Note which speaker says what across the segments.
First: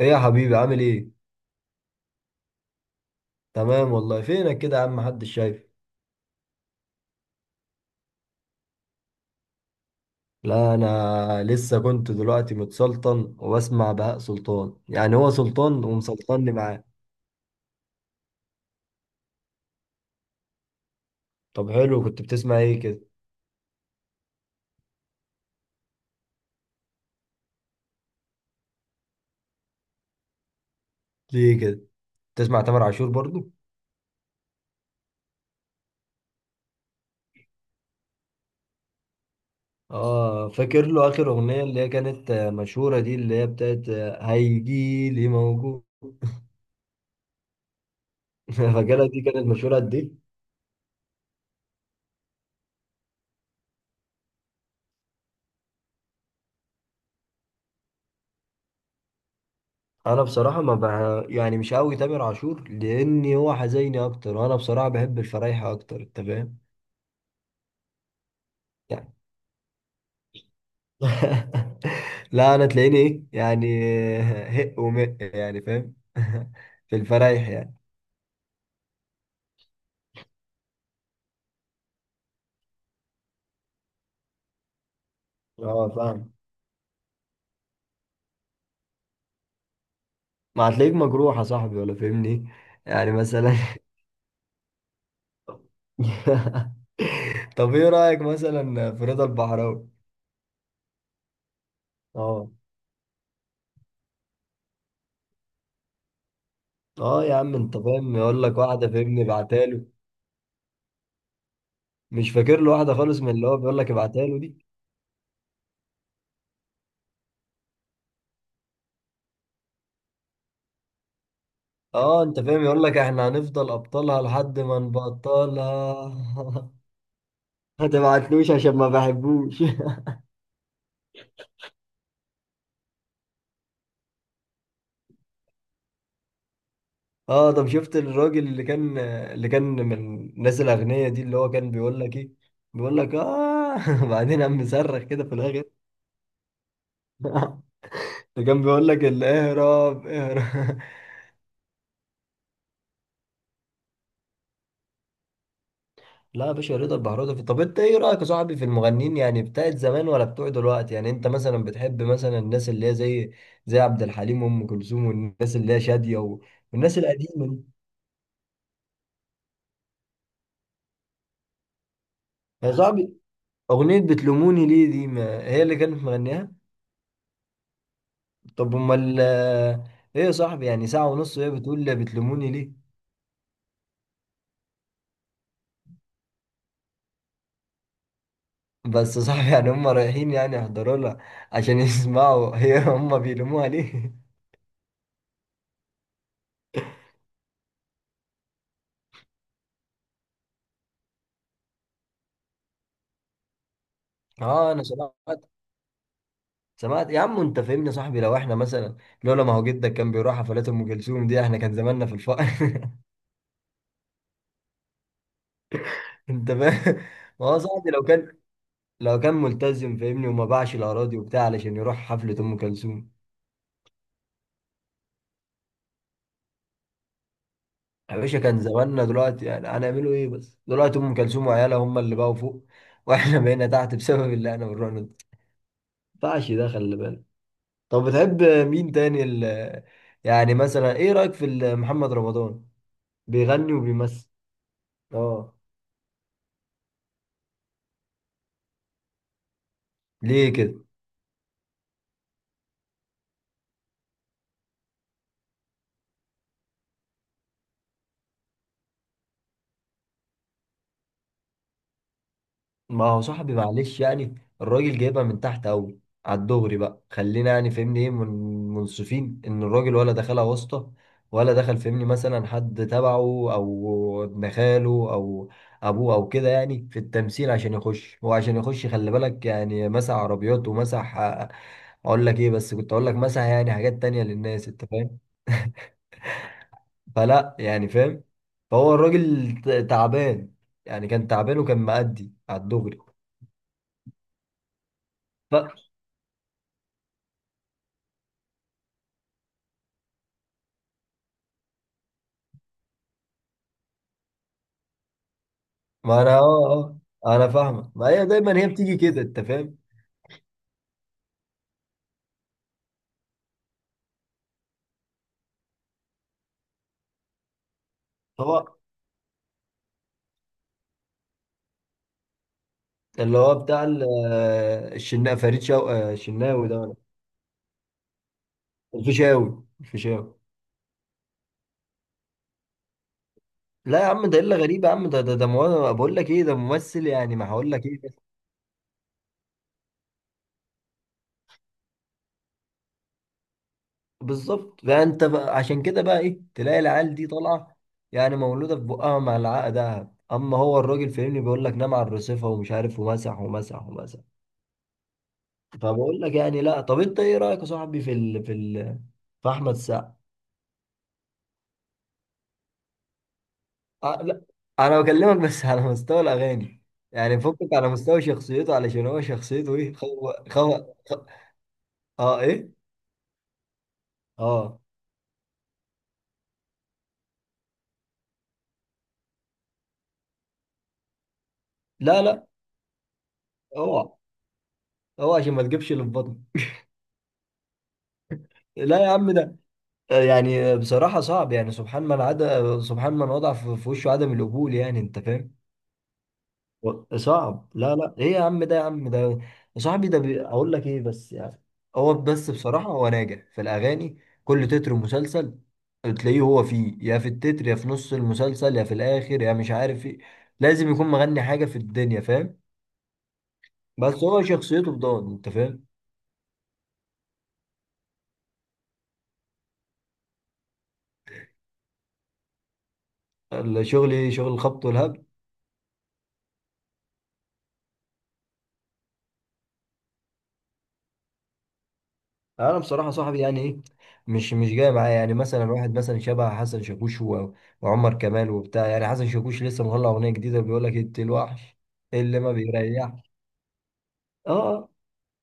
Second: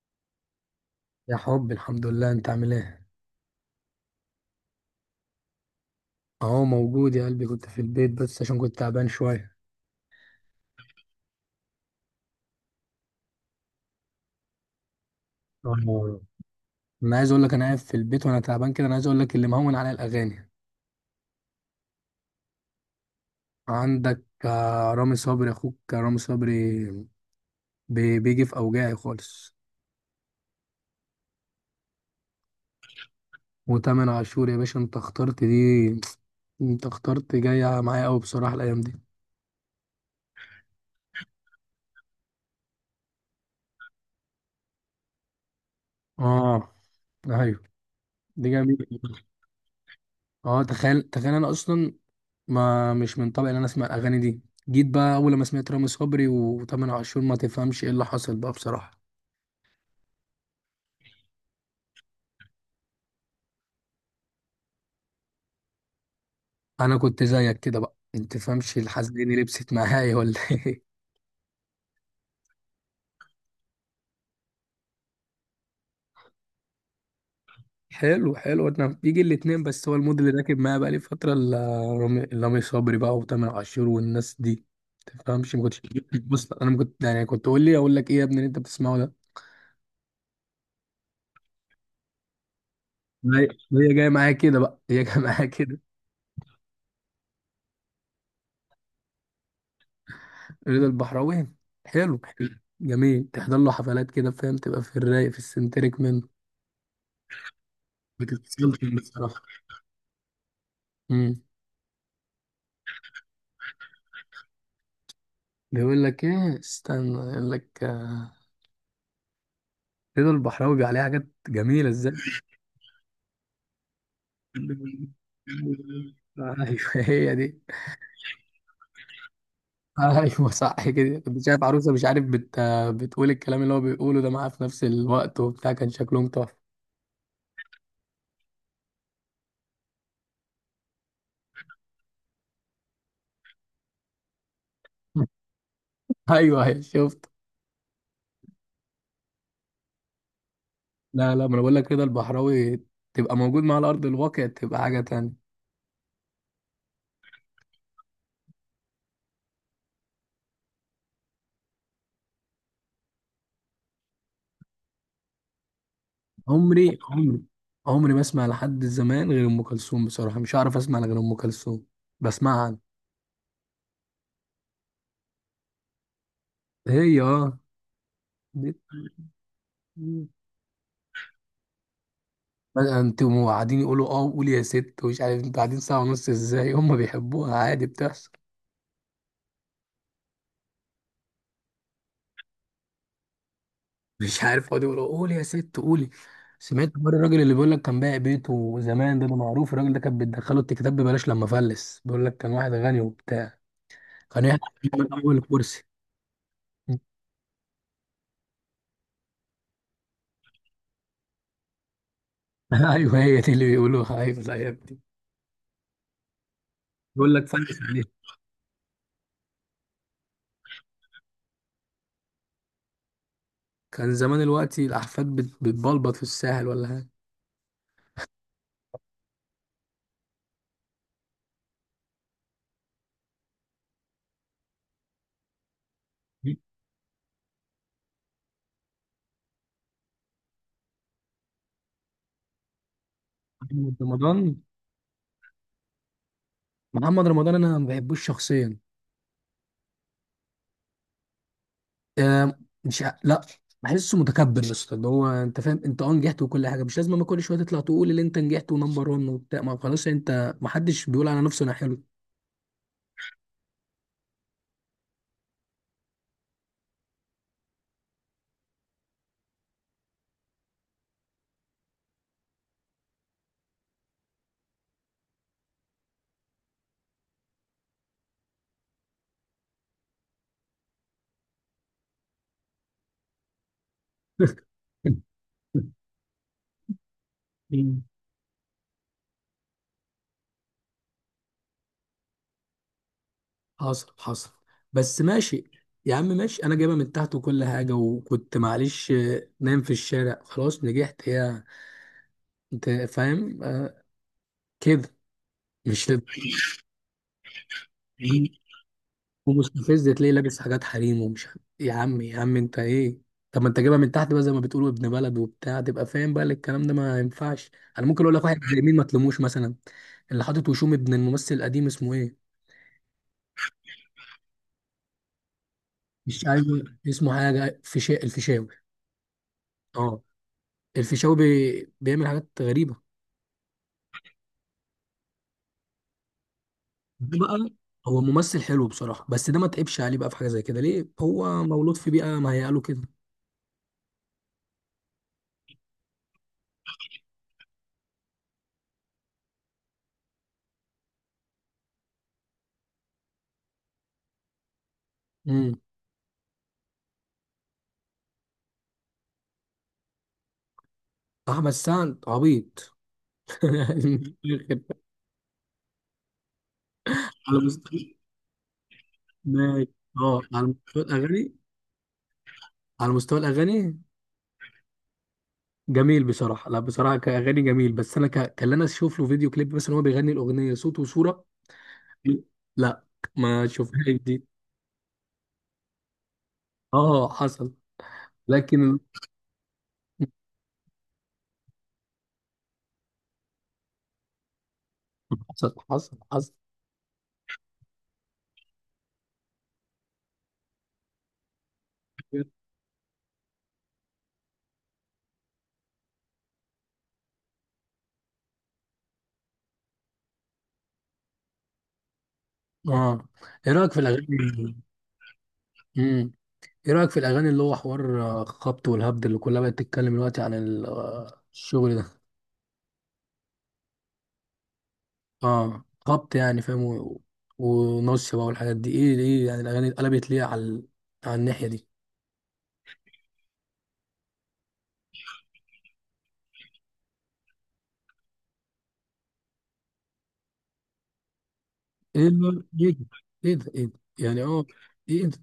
Speaker 1: ايه يا حبيبي، عامل ايه؟
Speaker 2: يا حب، الحمد لله. انت عامل ايه؟
Speaker 1: تمام والله. فينك كده يا عم؟ محدش شايف.
Speaker 2: اهو موجود يا قلبي، كنت في البيت بس عشان كنت تعبان شويه.
Speaker 1: لا، انا لسه كنت دلوقتي متسلطن وبسمع بهاء سلطان، يعني هو سلطان
Speaker 2: اه.
Speaker 1: ومسلطني معاه.
Speaker 2: انا عايز اقول لك، انا قاعد في البيت وانا تعبان كده. انا عايز اقول لك اللي مهون عليا الاغاني.
Speaker 1: طب حلو، كنت بتسمع ايه كده؟
Speaker 2: عندك، رامي صبري، اخوك رامي صبري. بيجي في اوجاعي خالص.
Speaker 1: ليه كده؟ بتسمع تامر عاشور برضو؟
Speaker 2: وتامر عاشور يا باشا، انت اخترت دي. انت اخترت جايه معايا قوي بصراحه الايام دي.
Speaker 1: اه، فاكر له اخر اغنية اللي هي كانت مشهورة، دي اللي هي بتاعت هيجيلي موجود.
Speaker 2: اه. ايوه، دي جميله.
Speaker 1: فاكرها، دي كانت مشهورة قد ايه؟
Speaker 2: اه، تخيل تخيل. انا اصلا ما مش من طبعي ان انا اسمع الاغاني دي. جيت بقى اول ما سمعت رامي صبري وتامر عاشور، ما تفهمش ايه اللي حصل بقى بصراحه.
Speaker 1: انا بصراحه ما بع... يعني مش قوي تامر عاشور، لاني هو حزيني اكتر، وانا بصراحه بحب الفرايحه اكتر، انت فاهم.
Speaker 2: انا كنت زيك كده بقى، انت تفهمش الحزيني لبست معايا ولا ايه؟
Speaker 1: لا، انا تلاقيني ايه يعني، هق ومق، يعني فاهم. في الفرايح يعني.
Speaker 2: حلو حلو، انا بيجي الاتنين، بس هو المود اللي راكب معايا بقى لي فتره رامي صبري بقى وتامر عاشور والناس دي. تفهمش ما كنتش.
Speaker 1: اه فاهم.
Speaker 2: بص انا ما كنت يعني، كنت تقول لي اقول لك ايه يا ابني اللي انت بتسمعه ده.
Speaker 1: ما هتلاقيك مجروح يا صاحبي ولا فاهمني، يعني
Speaker 2: هي،
Speaker 1: مثلا.
Speaker 2: هي جايه معايا كده بقى، هي جايه معايا كده.
Speaker 1: طب ايه رايك مثلا في رضا البحراوي؟
Speaker 2: رضا البحراوي، حلو.
Speaker 1: اه.
Speaker 2: جميل، تحضر له حفلات كده فاهم، تبقى في الرايق، في السنتريك منه.
Speaker 1: اه يا عم، انت فاهم،
Speaker 2: ما
Speaker 1: يقول لك
Speaker 2: تتفصلش
Speaker 1: واحده
Speaker 2: منه
Speaker 1: فاهمني،
Speaker 2: بصراحة.
Speaker 1: ابعتها له.
Speaker 2: امم.
Speaker 1: مش فاكر له واحده خالص من اللي هو بيقول لك ابعتها له دي.
Speaker 2: بيقول لك ايه؟ استنى، يقول لك رضا البحراوي بيبقى عليه حاجات جميلة ازاي.
Speaker 1: اه، انت فاهم، يقول لك احنا هنفضل ابطالها لحد ما نبطلها.
Speaker 2: ايوه هي دي.
Speaker 1: ما تبعتلوش عشان ما بحبوش.
Speaker 2: ايوه صح كده، كنت شايف عروسه مش عارف بتقول الكلام اللي هو بيقوله ده معاه في نفس الوقت وبتاع، كان شكلهم تحفه.
Speaker 1: اه، طب شفت الراجل اللي كان من الناس الاغنياء دي، اللي هو كان بيقول لك ايه؟ بيقول لك اه، بعدين قام مصرخ كده في الاخر.
Speaker 2: ايوه ايوه، شفت.
Speaker 1: اللي كان بيقول لك اهرب، اهرب.
Speaker 2: لا لا، ما انا بقول لك رضا البحراوي تبقى موجود مع على ارض الواقع تبقى حاجه تانية.
Speaker 1: لا يا باشا، رضا البحراوي. طب انت ايه رايك يا صاحبي في المغنيين، يعني بتاعت زمان ولا بتوع دلوقتي، يعني انت مثلا بتحب مثلا الناس اللي هي زي زي عبد الحليم وام كلثوم والناس اللي هي شاديه
Speaker 2: عمري
Speaker 1: والناس
Speaker 2: عمري،
Speaker 1: القديمه دي؟
Speaker 2: عمري ما اسمع لحد زمان غير ام كلثوم بصراحه. مش عارف اسمع غير ام كلثوم. بسمعها
Speaker 1: يا
Speaker 2: أنا.
Speaker 1: صاحبي، اغنيه بتلوموني ليه دي، ما هي اللي كانت مغنيها.
Speaker 2: هي اه دي-
Speaker 1: طب امال ايه يا صاحبي، يعني ساعة ونص وهي بتقول لي بتلوموني ليه.
Speaker 2: بقى انتوا قاعدين يقولوا اه قول يا ست، ومش عارف انتوا قاعدين ساعه ونص ازاي. هم بيحبوها، عادي بتحصل.
Speaker 1: بس يا صاحبي، يعني هم رايحين يعني يحضروا لها عشان يسمعوا هي، هم بيلوموها ليه؟
Speaker 2: مش عارف، يقعدوا يقولوا قول يا ست قولي. سمعت مره الراجل اللي بيقول لك كان بايع بيته زمان ده، معروف الراجل ده، كان بيدخله التكتاب ببلاش لما فلس. بيقول لك كان واحد غني وبتاع، كان يحط
Speaker 1: اه، انا
Speaker 2: من
Speaker 1: سمعت.
Speaker 2: اول كرسي.
Speaker 1: سمعت يا عم، انت فاهمني يا صاحبي، لو احنا مثلا لولا ما هو جدك كان بيروح حفلات ام كلثوم دي، احنا كان زماننا في الفقر.
Speaker 2: ايوه هي دي اللي بيقولوها، ايوه الايام دي.
Speaker 1: انت فاهم،
Speaker 2: بيقول لك
Speaker 1: ما هو
Speaker 2: فلس.
Speaker 1: صاحبي لو كان، لو كان ملتزم فاهمني، وما باعش الاراضي وبتاع علشان يروح حفلة ام كلثوم،
Speaker 2: كان زمان الوقت الأحفاد بتبلبط في الساحل ولا حاجة.
Speaker 1: يا باشا كان زماننا دلوقتي. يعني هنعملوا ايه بس دلوقتي؟ ام كلثوم وعيالها هم اللي بقوا فوق، واحنا بقينا تحت بسبب اللي احنا بنروح ما ينفعش ده، خلي بالك. طب بتحب مين تاني يعني مثلا ايه رايك في محمد رمضان؟ بيغني
Speaker 2: محمد
Speaker 1: وبيمثل.
Speaker 2: رمضان.
Speaker 1: اه.
Speaker 2: محمد رمضان أنا ما بحبوش شخصيا.
Speaker 1: ليه كده؟
Speaker 2: آه، مش ع- لا، بحسه متكبر يا اسطى، اللي هو انت فاهم، انت نجحت وكل حاجه. مش لازم اما كل شويه تطلع تقول اللي انت نجحت ونمبر 1 وبتاع. ما خلاص انت، ما حدش بيقول على نفسه انا حلو.
Speaker 1: ما هو صاحبي معلش، يعني الراجل جايبها من تحت قوي. على الدغري بقى، خلينا يعني فهمني ايه من منصفين ان الراجل، ولا دخلها واسطة، ولا دخل فهمني مثلا حد تبعه، او ابن خاله، او ابوه، او كده، يعني في التمثيل عشان يخش. هو عشان يخش، خلي بالك، يعني مسح عربيات ومسح اقول لك ايه بس، كنت اقول لك مسح يعني حاجات تانية للناس، انت فاهم. فلا يعني
Speaker 2: مم.
Speaker 1: فاهم. فهو الراجل تعبان، يعني كان تعبان وكان مأدي على الدغري.
Speaker 2: حصل حصل، بس ماشي. يا عم ماشي، انا جايبها من تحت وكل حاجه وكنت معلش نايم في الشارع. خلاص نجحت يا، انت فاهم كده. مش
Speaker 1: ما انا اه، اه انا فاهمك، ما هي
Speaker 2: لازم،
Speaker 1: دايما هي بتيجي كده، انت فاهم.
Speaker 2: ومستفز تلاقيه لابس حاجات حريم يا عم يا عم، انت ايه؟ طب ما انت جايبها من تحت بقى زي ما بتقولوا ابن بلد وبتاع، تبقى فاهم بقى إن الكلام ده ما ينفعش. انا ممكن اقول لك واحد
Speaker 1: هو
Speaker 2: زي مين ما تلوموش مثلا؟ اللي حاطط وشوم، ابن الممثل القديم، اسمه ايه؟
Speaker 1: اللي هو بتاع الشنا فريد شو... آه،
Speaker 2: مش عارف.
Speaker 1: الشناوي ده
Speaker 2: اسمه حاجه الفيشاوي.
Speaker 1: الفيشاوي،
Speaker 2: اه،
Speaker 1: الفيشاوي.
Speaker 2: الفيشاوي بيعمل حاجات غريبه.
Speaker 1: لا يا عم، ده الا غريب، يا عم ده بقول لك ايه، ده ممثل يعني
Speaker 2: ده
Speaker 1: ما
Speaker 2: بقى،
Speaker 1: هقول لك ايه بس.
Speaker 2: هو ممثل حلو بصراحه، بس ده ما تعبش عليه بقى في حاجه زي كده ليه. هو مولود في بيئه مهيئه له كده.
Speaker 1: بالظبط، فانت بقى عشان كده بقى ايه تلاقي العيال دي طالعه، يعني مولوده في بقها مع العقد دهب، اما هو الراجل فاهمني بيقول لك نام على الرصيفه ومش عارف، ومسح ومسح ومسح.
Speaker 2: امم.
Speaker 1: فبقول لك يعني لا، طب انت ايه رايك يا صاحبي في في احمد السقا؟
Speaker 2: احمد سعد عبيط.
Speaker 1: لا، انا بكلمك بس على مستوى الاغاني، يعني
Speaker 2: على
Speaker 1: فكك على
Speaker 2: مستوى،
Speaker 1: مستوى شخصيته، علشان هو شخصيته
Speaker 2: ماشي.
Speaker 1: ايه، خو
Speaker 2: اه، على
Speaker 1: خو
Speaker 2: مستوى
Speaker 1: خو.
Speaker 2: الاغاني.
Speaker 1: اه ايه.
Speaker 2: على مستوى الاغاني
Speaker 1: اه.
Speaker 2: جميل بصراحه. لا، بصراحه كاغاني جميل، بس انا كان انا اشوف له فيديو كليب مثلا، هو بيغني الاغنيه صوت وصوره.
Speaker 1: لا لا،
Speaker 2: لا، ما شوفهاش
Speaker 1: اوعى،
Speaker 2: دي.
Speaker 1: اوعى عشان ما تجيبش اللي في بطنك.
Speaker 2: اه حصل، لكن.
Speaker 1: لا يا عم، ده يعني بصراحة صعب، يعني سبحان من عدا، سبحان من وضع في وشه عدم القبول، يعني انت فاهم.
Speaker 2: حصل حصل حصل.
Speaker 1: صعب، لا لا، ايه يا عم ده، يا عم ده، يا صاحبي ده اقول لك ايه بس يعني. هو بس بصراحة هو ناجح في الاغاني. كل تتر مسلسل تلاقيه هو فيه، يا في التتر، يا في نص المسلسل، يا في الاخر، يا مش عارف ايه. لازم يكون مغني حاجه في الدنيا، فاهم.
Speaker 2: اه، ايه رايك في
Speaker 1: بس هو
Speaker 2: الاغاني؟
Speaker 1: شخصيته بضان، انت فاهم.
Speaker 2: امم. ايه رايك في الاغاني اللي هو حوار خبط والهبد اللي كلها بقت تتكلم دلوقتي عن الشغل ده؟
Speaker 1: الشغل ايه؟ شغل الخبط والهبد.
Speaker 2: اه، خبط يعني فاهم، ونص بقى والحاجات دي. ايه ليه يعني الاغاني اتقلبت ليه على على الناحيه دي؟
Speaker 1: انا بصراحه صاحبي يعني ايه، مش جاي معايا، يعني مثلا واحد مثلا شبه حسن شاكوش وعمر كمال وبتاع، يعني حسن شاكوش لسه مطلع اغنيه جديده، بيقول لك انت الوحش
Speaker 2: ايه
Speaker 1: اللي ما
Speaker 2: ده، ايه ده.
Speaker 1: بيريحش.
Speaker 2: ايه ده، ايه ده، يعني
Speaker 1: اه. آه.
Speaker 2: ايه ده.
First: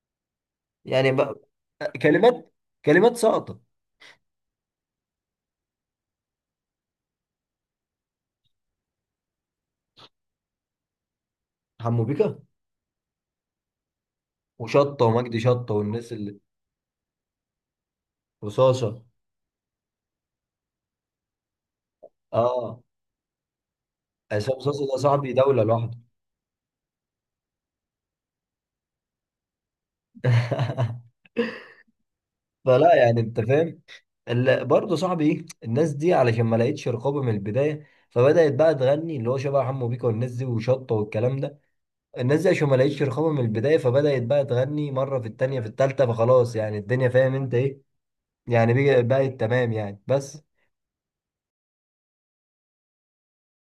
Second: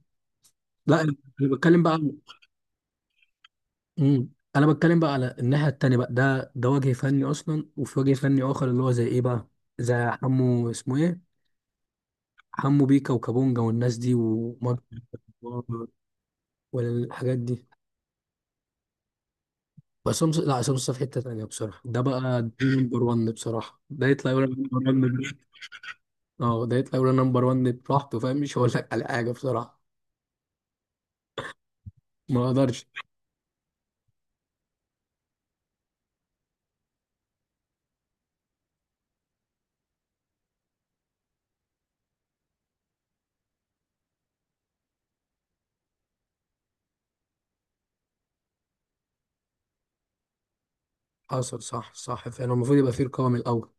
Speaker 2: لا
Speaker 1: يعني
Speaker 2: انا،
Speaker 1: بقى
Speaker 2: أنا بتكلم بقى
Speaker 1: كلمات كلمات ساقطه.
Speaker 2: مم. انا بتكلم بقى على الناحيه التانيه بقى. ده وجه فني اصلا، وفي وجه فني اخر اللي هو زي ايه بقى؟ زي حمو، اسمه ايه؟
Speaker 1: حمو بيكا
Speaker 2: حمو بيكا وكابونجا والناس دي ومارك،
Speaker 1: وشطه ومجدي شطه
Speaker 2: و-
Speaker 1: والناس اللي
Speaker 2: والحاجات دي.
Speaker 1: رصاصه.
Speaker 2: بس هم، لا، عصام صاحب في حته تانيه بصراحه. ده بقى ده
Speaker 1: اه،
Speaker 2: نمبر 1 بصراحه. ده يطلع يقول
Speaker 1: عصام صاصا ده صاحبي
Speaker 2: لك
Speaker 1: دولة لوحده.
Speaker 2: اه، ده يطلع يقول نمبر 1 براحته فاهم، مش هقول لك على حاجه بصراحه. ما اقدرش.
Speaker 1: فلا يعني انت فاهم. برضه صاحبي ايه الناس دي، علشان ما لقيتش رقابة من البداية، فبدأت بقى تغني اللي هو شبه حمو بيكا والناس دي وشطة والكلام ده. الناس دي عشان ما لقيتش رقابة من البداية، فبدأت بقى تغني مرة في التانية في التالتة، فخلاص يعني الدنيا فاهم انت ايه يعني، بقت تمام يعني، بس.
Speaker 2: حصل. صح صح فعلا، المفروض يبقى في رقابه من الاول.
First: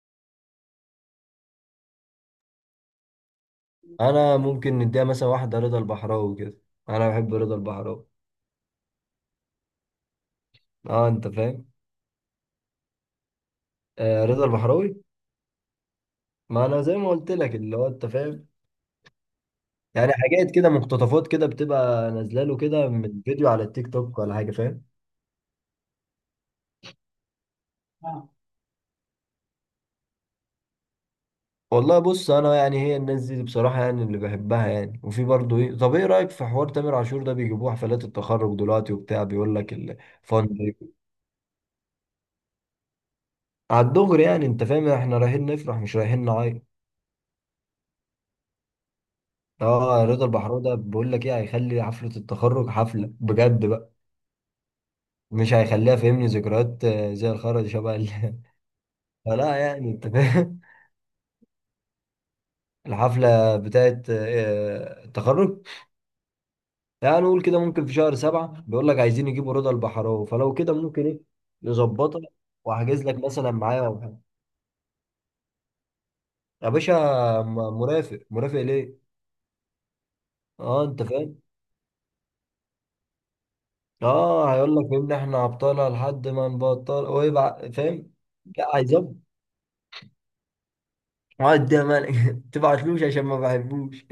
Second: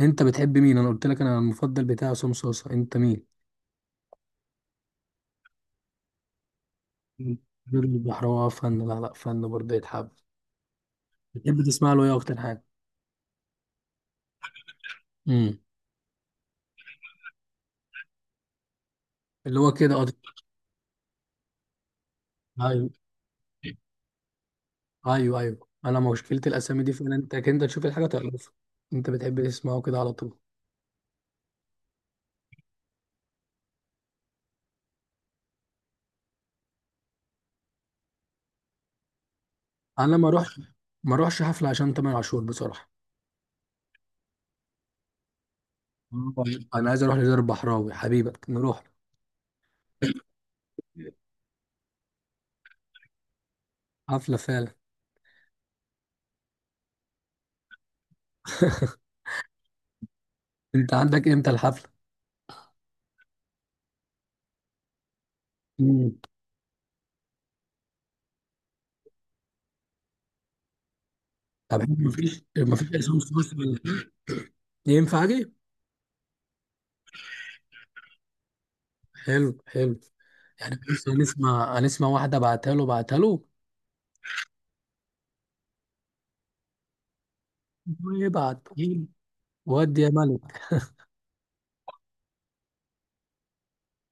Speaker 2: انت بتحب مين؟ انا قلت لك انا المفضل بتاعي عصام صوصه، انت مين؟
Speaker 1: انا ممكن نديها مثلا واحدة رضا البحراوي كده، انا بحب رضا
Speaker 2: غير
Speaker 1: البحراوي.
Speaker 2: البحراوي فن، لا لا فن برضه يتحب.
Speaker 1: اه انت
Speaker 2: بتحب
Speaker 1: فاهم.
Speaker 2: تسمع له ايه اكتر حاجه؟
Speaker 1: آه، رضا البحراوي.
Speaker 2: امم.
Speaker 1: ما انا زي ما قلت لك، اللي هو انت فاهم،
Speaker 2: اللي هو كده اه
Speaker 1: يعني حاجات كده مقتطفات كده بتبقى نازله له كده
Speaker 2: ايوه
Speaker 1: من فيديو على التيك توك ولا حاجه، فاهم.
Speaker 2: ايوه ايوه، انا مشكله الاسامي دي فعلا، انت تشوف الحاجه
Speaker 1: آه.
Speaker 2: تعرفها. انت بتحب تسمعه كده على طول؟
Speaker 1: والله بص، انا يعني هي الناس دي بصراحه، يعني اللي بحبها يعني، وفي برضه ايه. طب ايه رايك في حوار تامر عاشور ده بيجيبوه حفلات التخرج دلوقتي وبتاع، بيقول لك
Speaker 2: انا ما
Speaker 1: الفان.
Speaker 2: اروحش، ما اروحش حفله عشان تامر عاشور بصراحه.
Speaker 1: على الدغري يعني، انت فاهم، احنا رايحين نفرح، مش رايحين
Speaker 2: آه.
Speaker 1: نعيط.
Speaker 2: انا عايز اروح لدار البحراوي حبيبك، نروح.
Speaker 1: اه، رضا البحراوي ده بيقول لك ايه، هيخلي حفله التخرج حفله بجد بقى،
Speaker 2: حفلة فعلا.
Speaker 1: مش هيخليها فهمني ذكريات زي الخرا شبه فلا يعني انت فاهم.
Speaker 2: انت عندك امتى الحفلة؟
Speaker 1: الحفلة بتاعت التخرج،
Speaker 2: مم.
Speaker 1: يعني نقول كده ممكن في شهر سبعة، بيقول لك عايزين يجيبوا رضا البحراوي، فلو كده ممكن ايه
Speaker 2: طب حلو،
Speaker 1: نظبطها،
Speaker 2: مفيش
Speaker 1: وأحجز
Speaker 2: عصام
Speaker 1: لك
Speaker 2: في
Speaker 1: مثلا
Speaker 2: مصر ولا
Speaker 1: معايا أو
Speaker 2: حاجة؟
Speaker 1: حاجة.
Speaker 2: ينفع اجي؟
Speaker 1: يا باشا، م- مرافق، مرافق ليه؟
Speaker 2: حلو حلو. يعني
Speaker 1: اه انت
Speaker 2: بص،
Speaker 1: فاهم؟
Speaker 2: هنسمع هنسمع واحدة، بعتها له بعتها له.
Speaker 1: اه، هيقول لك ان احنا عبطالة لحد ما نبطل، ويبقى فاهم؟
Speaker 2: ويبعت.
Speaker 1: لا هيظبط.
Speaker 2: ودي يا ملك.
Speaker 1: اقعد ده مالك. تبعتلوش عشان ما بحبوش.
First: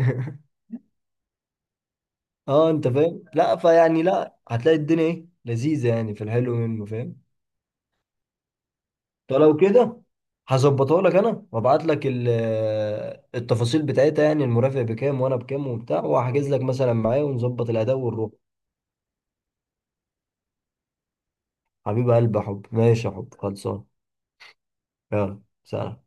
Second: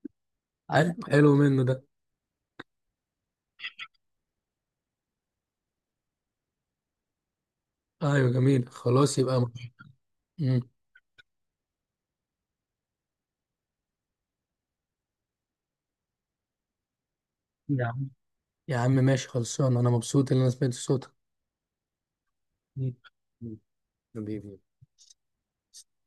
Speaker 2: حلو حلو منه ده.
Speaker 1: اه انت فاهم؟ لا فيعني، لا هتلاقي الدنيا ايه لذيذة، يعني في الحلو منه، فاهم؟
Speaker 2: ايوه جميل، خلاص يبقى
Speaker 1: فلو كده،
Speaker 2: مم.
Speaker 1: هظبطها لك انا، وابعت لك التفاصيل بتاعتها، يعني المرافق بكام وانا بكام وبتاع، وهحجز لك مثلا معايا ونظبط
Speaker 2: يا
Speaker 1: الاداء
Speaker 2: عم
Speaker 1: والروح.
Speaker 2: يا عم ماشي، خلصان. انا مبسوط ان انا سمعت صوتك.
Speaker 1: حبيب قلبي يا حب،
Speaker 2: مم.
Speaker 1: ماشي يا حب، خلصان.
Speaker 2: حبيبي.
Speaker 1: يلا سلام.